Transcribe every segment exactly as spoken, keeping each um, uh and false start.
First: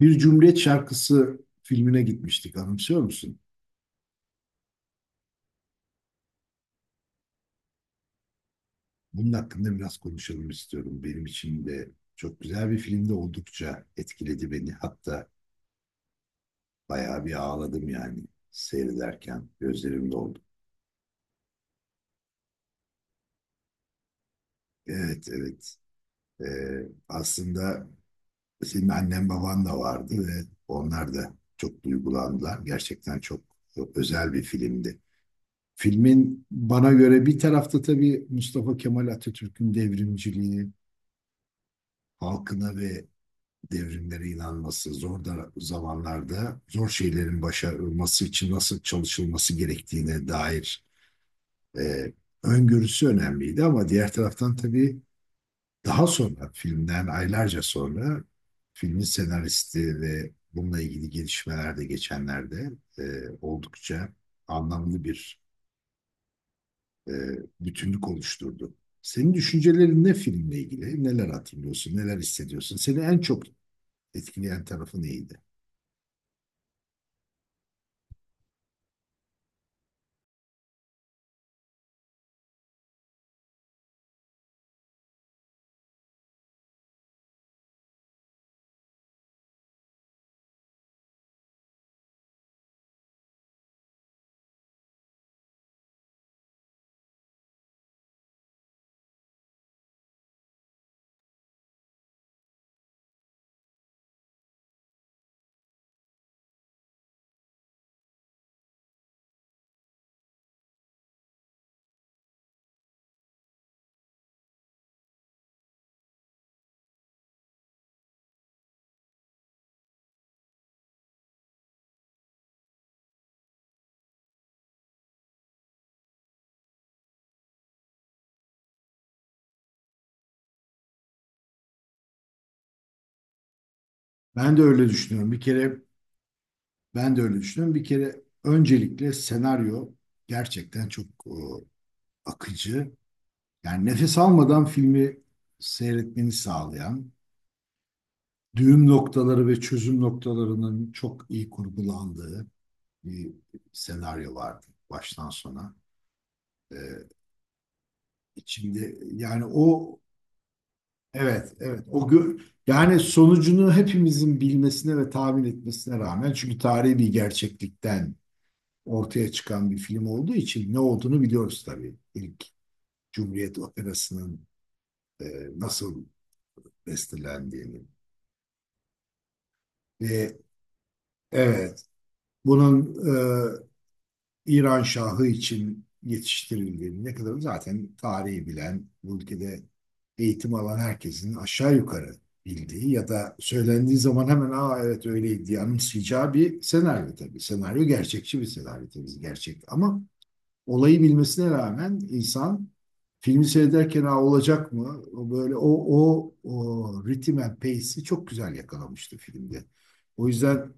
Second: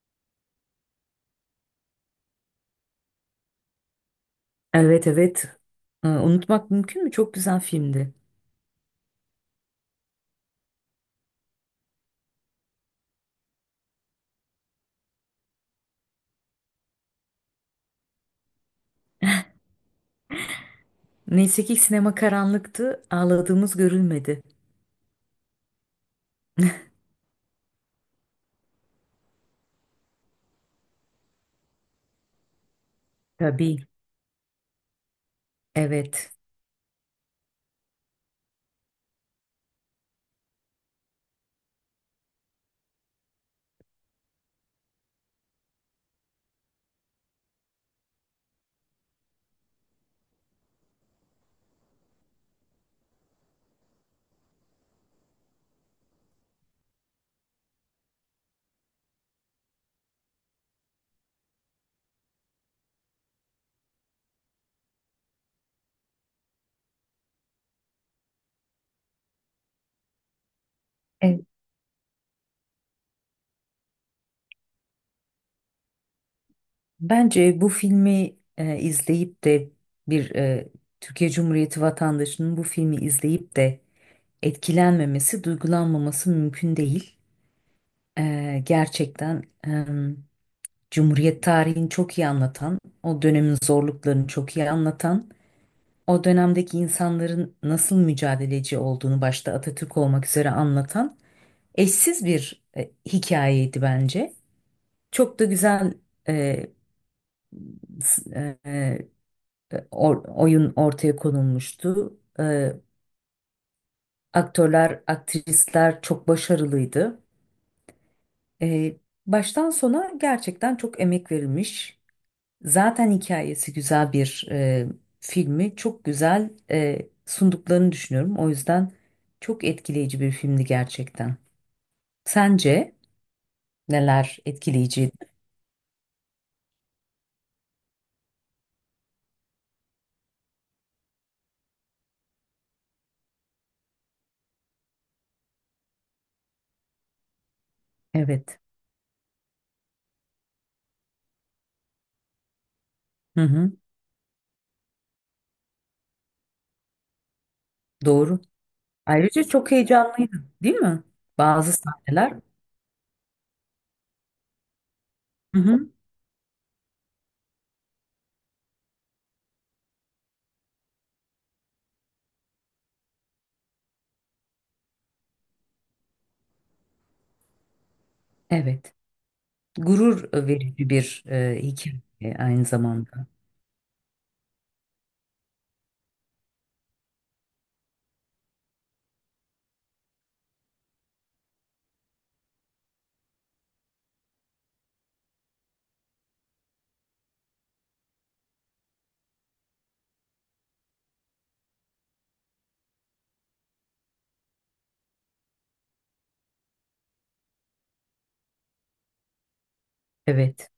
Bir Cumhuriyet Şarkısı filmine gitmiştik, anımsıyor musun? Evet evet. Ee, Unutmak mümkün mü? Çok güzel filmdi. Bunun hakkında biraz konuşalım istiyorum. Benim için de çok güzel bir filmde oldukça etkiledi beni. Hatta bayağı bir ağladım yani seyrederken gözlerim doldu. Neyse ki sinema karanlıktı. Ağladığımız görülmedi. Evet, evet. Ee, aslında senin annen baban da vardı ve onlar da çok duygulandılar. Gerçekten çok, Tabii. çok özel bir filmdi. Evet. Filmin bana göre bir tarafta tabii Mustafa Kemal Atatürk'ün devrimciliği, halkına ve devrimlere inanması, zor da zamanlarda zor şeylerin başarılması için nasıl çalışılması gerektiğine dair e, öngörüsü önemliydi. Ama diğer taraftan tabii daha sonra, filmden aylarca sonra, filmin senaristi ve bununla ilgili gelişmeler de geçenlerde e, oldukça anlamlı bir e, bütünlük oluşturdu. Senin düşüncelerin ne filmle ilgili? Neler E, hatırlıyorsun? Neler hissediyorsun? Seni en çok etkileyen tarafı neydi? Bence bu filmi e, izleyip de bir e, Türkiye Cumhuriyeti vatandaşının bu filmi izleyip de etkilenmemesi, duygulanmaması mümkün değil. E, gerçekten e, Cumhuriyet tarihini çok iyi anlatan, o dönemin zorluklarını çok iyi anlatan o dönemdeki insanların nasıl mücadeleci olduğunu başta Atatürk olmak üzere anlatan eşsiz bir e, hikayeydi bence. Çok da güzel e, s- e, e, or- oyun ortaya konulmuştu. E, aktörler, aktrisler çok başarılıydı. E, baştan sona gerçekten çok emek verilmiş. Zaten hikayesi güzel bir e, filmi çok güzel e, sunduklarını düşünüyorum. O yüzden çok etkileyici bir filmdi gerçekten. Sence neler Ben de öyle etkileyiciydi? düşünüyorum. Bir kere ben de öyle düşünüyorum. Bir kere öncelikle senaryo gerçekten çok e, akıcı. Yani nefes almadan filmi seyretmeni sağlayan, Evet. düğüm noktaları ve çözüm noktalarının çok iyi kurgulandığı bir Hı hı, senaryo vardı baştan sona. E, doğru. içinde Ayrıca yani çok o heyecanlıydı, değil mi? evet Bazı evet o sahneler. gö- Yani sonucunu hepimizin bilmesine ve tahmin Hı hı, etmesine rağmen, çünkü tarihi bir gerçeklikten ortaya çıkan bir film olduğu için ne olduğunu biliyoruz tabii. İlk Cumhuriyet Operası'nın e, nasıl bestelendiğini. evet. Gurur Ve verici bir e, evet, hikaye aynı bunun zamanda. e, İran Şahı için yetiştirildiğini, ne kadar zaten tarihi bilen bu ülkede eğitim alan herkesin aşağı yukarı bildiği ya da söylendiği zaman hemen "aa, evet öyleydi" diye anımsayacağı bir senaryo tabii. Senaryo gerçekçi bir senaryo, tabii gerçek, ama olayı bilmesine rağmen insan filmi seyrederken "Aa, olacak mı?" O böyle o o o ritim and pace'i çok güzel yakalamıştı filmde. O Evet. yüzden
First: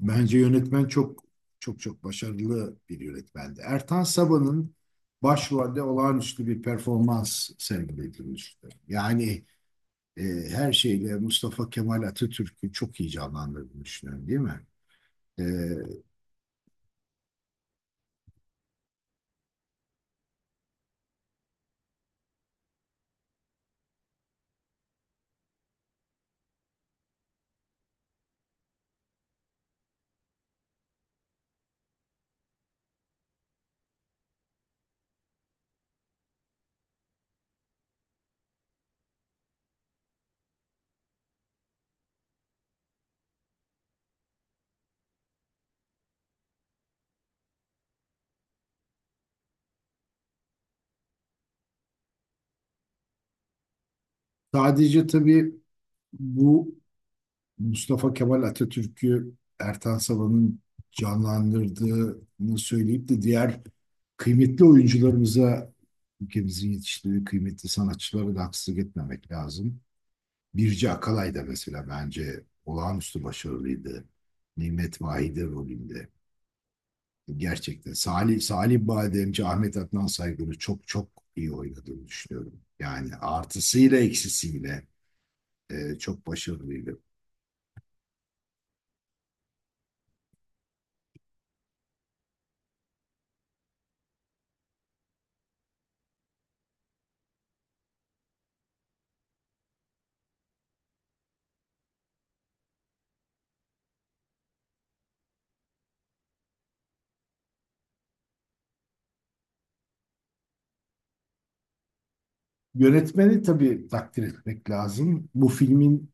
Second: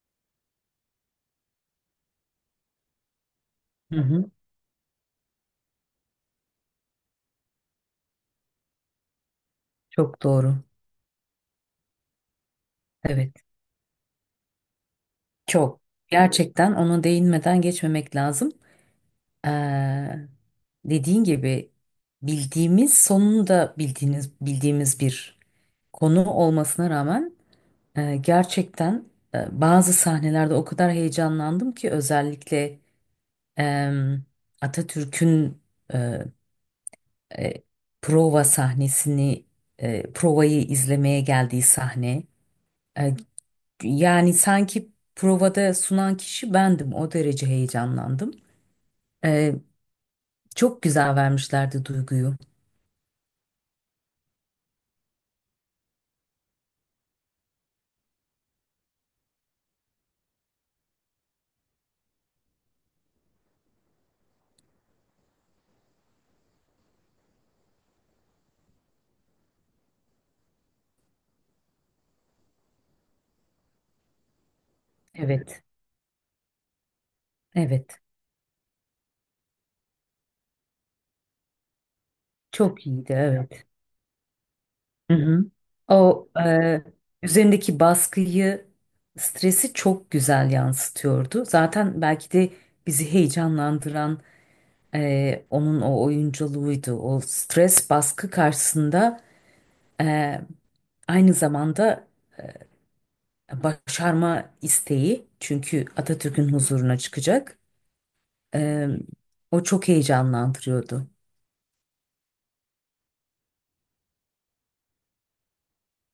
bence yönetmen çok çok çok başarılı bir yönetmendi. Hı Ertan hı, Sabah'ın başrolde olağanüstü bir performans sergilemişti. Yani çok e, doğru. her şeyle Mustafa Kemal Atatürk'ü çok iyi Evet. canlandırdığını düşünüyorum, değil mi? E, Çok. Gerçekten ona değinmeden geçmemek lazım. Eee, dediğin gibi bildiğimiz sonunda bildiğiniz bildiğimiz bir konu olmasına rağmen e, gerçekten e, bazı sahnelerde o kadar heyecanlandım ki özellikle em, Atatürk'ün e, e, prova sahnesini e, provayı izlemeye geldiği sahne. E, yani sanki provada sunan kişi bendim o derece heyecanlandım. E, çok güzel vermişlerdi duyguyu. sadece tabii bu Mustafa Kemal Atatürk'ü Ertan Salan'ın canlandırdığını söyleyip de diğer kıymetli oyuncularımıza, ülkemizin yetiştirdiği kıymetli sanatçılara da haksızlık etmemek lazım. Birce Akalay da mesela bence olağanüstü başarılıydı, Nimet Vahide Evet. rolünde. Gerçekten Evet. Salih, Salih Bademci, Ahmet Adnan Saygın'ı çok çok iyi oynadığını düşünüyorum. Çok iyiydi, Yani evet. artısıyla eksisiyle Hı hı. e, çok O e, başarılıydı. üzerindeki baskıyı, stresi çok güzel yansıtıyordu. Zaten belki de bizi heyecanlandıran e, onun o oyunculuğuydu. O stres baskı karşısında e, aynı zamanda başarma isteği. Çünkü Atatürk'ün huzuruna çıkacak. E, o çok heyecanlandırıyordu. Yönetmeni tabii takdir etmek lazım. Bu filmin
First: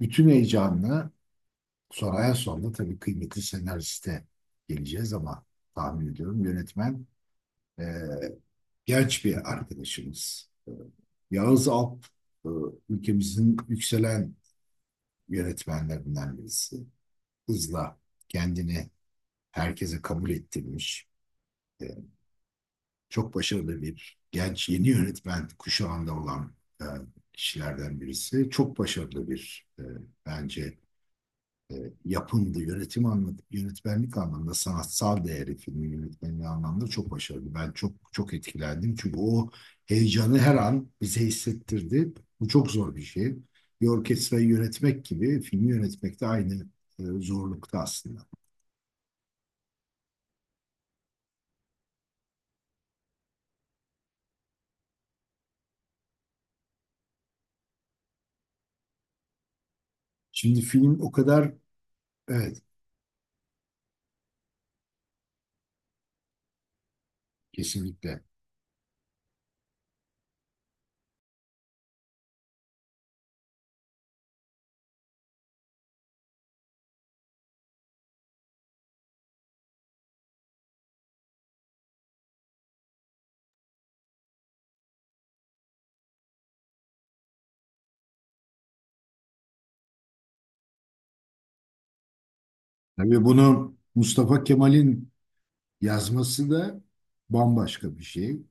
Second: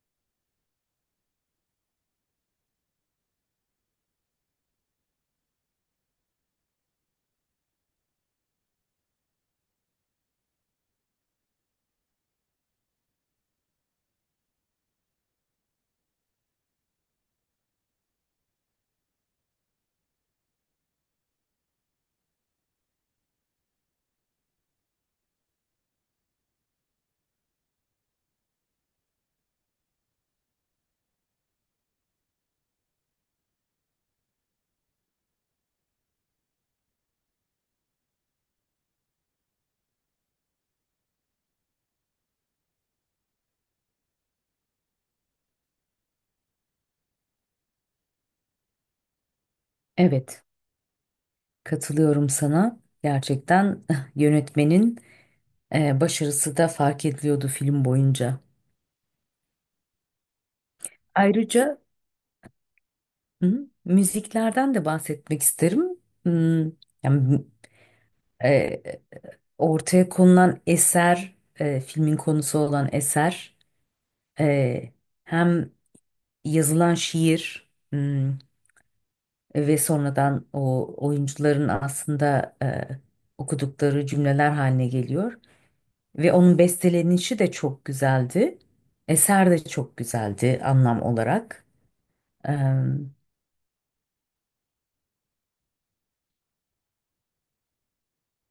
bütün heyecanını, sonraya sonra tabii kıymetli senariste geleceğiz ama, tahmin ediyorum yönetmen e, genç bir arkadaşımız. E, Yağız Alp, e, ülkemizin yükselen yönetmenlerinden birisi. Hızla kendini herkese kabul ettirmiş. E, Çok başarılı, bir genç yeni yönetmen kuşağında olan e, kişilerden birisi. Çok başarılı bir, e, bence, e, yapımdı. Yönetim anlamında, yönetmenlik anlamında, sanatsal değeri, filmin yönetmenliği anlamında çok başarılı. Ben çok çok etkilendim. Çünkü o heyecanı her an bize hissettirdi. Bu çok zor bir şey. Bir orkestrayı yönetmek gibi, filmi yönetmek de aynı e, zorlukta aslında. Evet, katılıyorum sana. Gerçekten yönetmenin e, başarısı da fark ediliyordu film boyunca. Şimdi film o kadar Ayrıca evet hı, müziklerden de bahsetmek isterim. Hmm, yani, kesinlikle. e, ortaya konulan eser, e, filmin konusu olan eser, e, hem yazılan şiir hmm, ve sonradan o oyuncuların aslında e, okudukları cümleler haline geliyor. Ve onun bestelenişi de çok güzeldi. Eser de çok güzeldi anlam olarak. Tabii bunu Mustafa Kemal'in yazması da bambaşka bir şey.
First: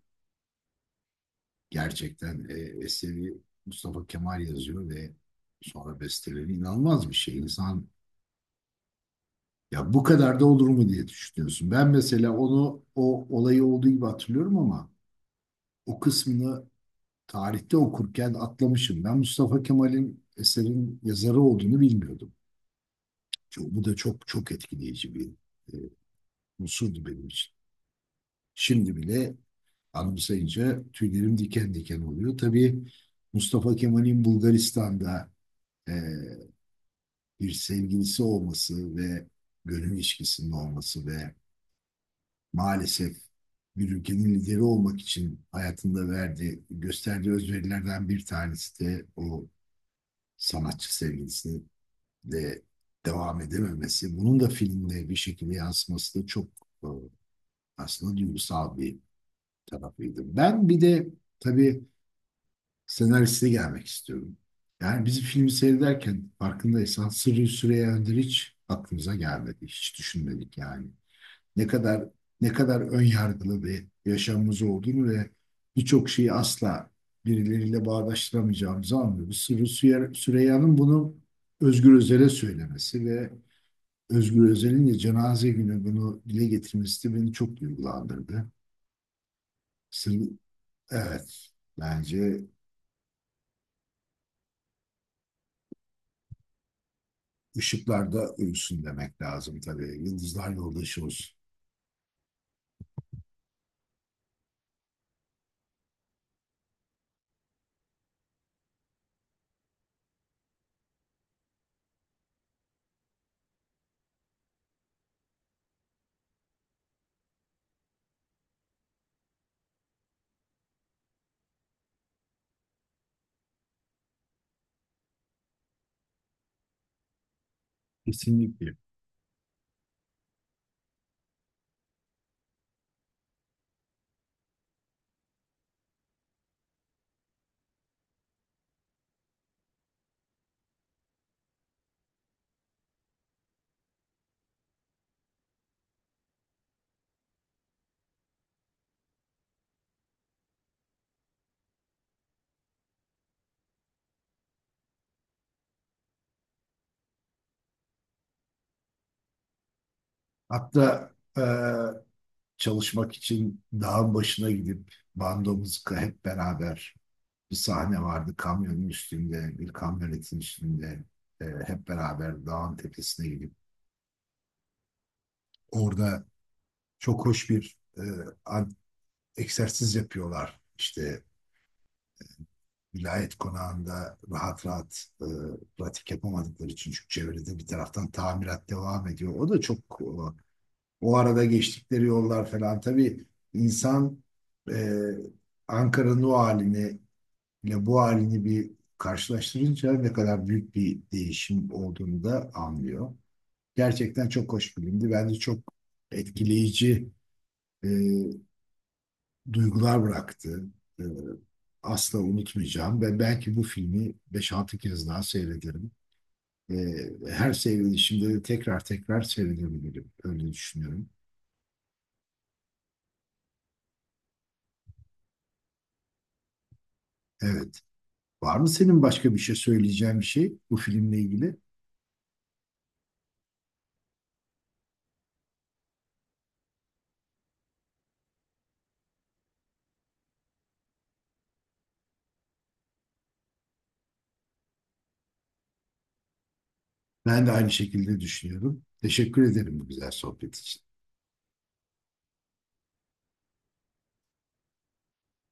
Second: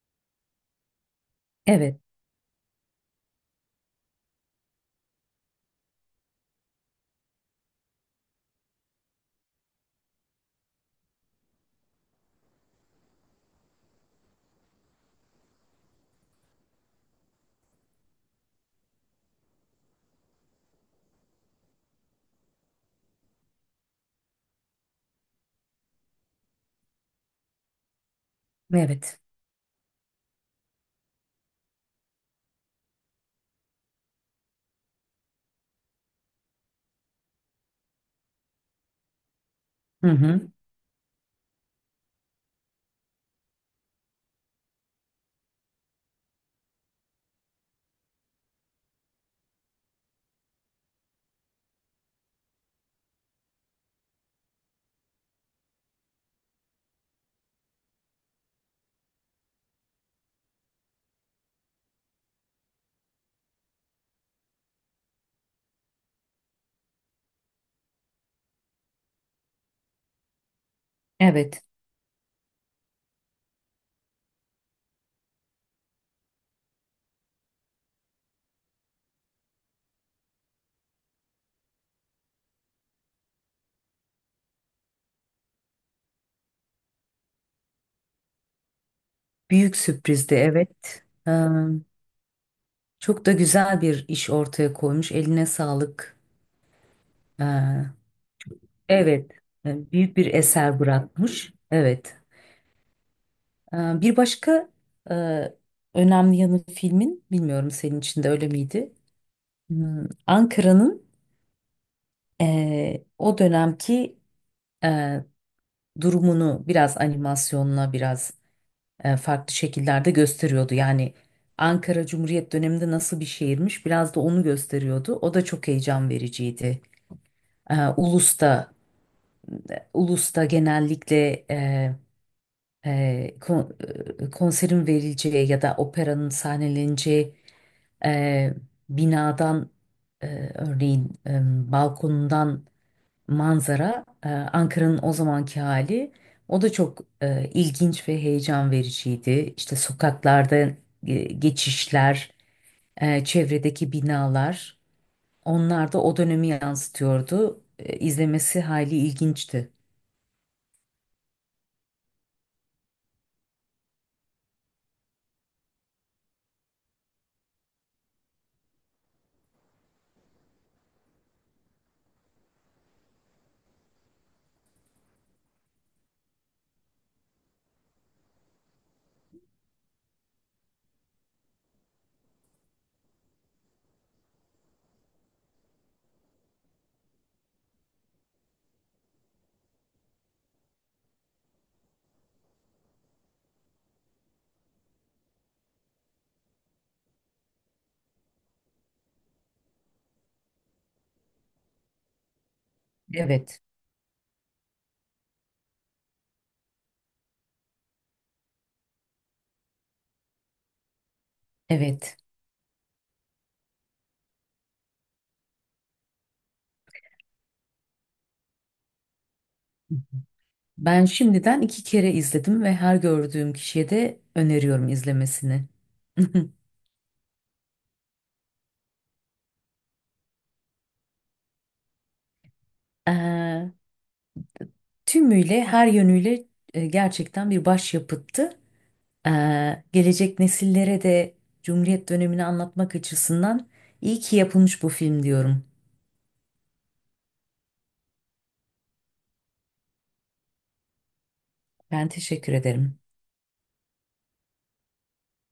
Evet, Gerçekten e, eseri Mustafa Kemal yazıyor ve sonra besteleri inanılmaz bir şey. İnsan "ya, bu kadar da olur mu" diye düşünüyorsun. Ben mesela onu, o olayı olduğu gibi hatırlıyorum ama o kısmını tarihte okurken atlamışım. Ben Mustafa Kemal'in eserin yazarı olduğunu bilmiyordum. Çok- Bu da çok çok etkileyici bir e, unsurdu benim için. Şimdi evet. bile anımsayınca tüylerim diken diken oluyor. Tabii Mustafa Kemal'in Bulgaristan'da e, bir sevgilisi olması ve gönül Hı hı. ilişkisinin olması ve maalesef, bir ülkenin lideri olmak için hayatında verdiği, gösterdiği özverilerden bir tanesi de o sanatçı sevgilisi de devam edememesi. Bunun da filmde bir şekilde yansıması da çok, e, aslında duygusal bir tarafıydı. Ben bir de tabii senaristi gelmek istiyorum. Yani biz filmi seyrederken, farkındaysan, Sırrı Süreyya Önder'i hiç aklımıza gelmedi. Hiç düşünmedik yani. Evet. Ne kadar ne kadar ön yargılı bir yaşamımız olduğunu ve birçok şeyi asla birileriyle bağdaştıramayacağımızı anlıyoruz. Sırrı Süre- Süreyya'nın bunu Özgür Özel'e söylemesi ve Özgür Özel'in de cenaze günü bunu dile getirmesi de beni çok duygulandırdı. Büyük Sırrı, sürprizdi, evet. Ee, evet, bence çok da güzel bir iş ortaya koymuş. Eline sağlık. Ee, ışıklarda ölsün demek evet. lazım Ee, tabii. Büyük bir Yıldızlar eser yoldaşı olsun. bırakmış. Evet. Ee, bir başka e, önemli yanı filmin, bilmiyorum senin için de öyle miydi? Hmm, Ankara'nın e, o dönemki e, durumunu biraz animasyonla biraz e, farklı şekillerde gösteriyordu. Yani Ankara Cumhuriyet döneminde nasıl bir şehirmiş biraz da onu gösteriyordu. O da çok heyecan vericiydi. E, Ulus'ta, Kesinlikle. Ulus'ta genellikle e, e, kon- e, konserin verileceği ya da operanın sahneleneceği e, binadan e, örneğin e, balkonundan manzara, e, Ankara'nın o zamanki hali. O da çok e, ilginç ve heyecan vericiydi. İşte sokaklarda e, geçişler, e, çevredeki binalar, onlar da o dönemi yansıtıyordu. E, izlemesi hali ilginçti. Hatta e, çalışmak için dağın başına gidip bandomuzu hep beraber, bir sahne vardı kamyonun üstünde, bir kamyonetin üstünde, e, hep beraber dağın tepesine gidip orada çok hoş bir, e, an- egzersiz yapıyorlar. İşte vilayet konağında rahat rahat e, pratik yapamadıkları için, çünkü çevrede bir taraftan tamirat devam ediyor. O da çok, e, o arada geçtikleri yollar falan, tabii insan e, Ankara'nın o halini ile bu halini bir karşılaştırınca ne kadar büyük bir değişim olduğunu da anlıyor. Evet, Gerçekten çok hoş filmdi. Bence çok etkileyici e, duygular bıraktı. Ee, evet. asla unutmayacağım ve belki bu filmi beş altı kez daha seyrederim. Ee, her seyredişimde de tekrar tekrar seyredebilirim. Öyle Ben düşünüyorum. şimdiden iki kere izledim ve her gördüğüm kişiye de öneriyorum izlemesini. Evet. Var mı senin başka bir şey söyleyeceğin, bir şey bu filmle ilgili? Eee, tümüyle her yönüyle e, gerçekten bir başyapıttı. Ee, gelecek nesillere de Cumhuriyet dönemini anlatmak açısından iyi ki yapılmış bu film diyorum. Ben de aynı şekilde düşünüyorum. Teşekkür ederim bu güzel sohbet için. Ben teşekkür ederim.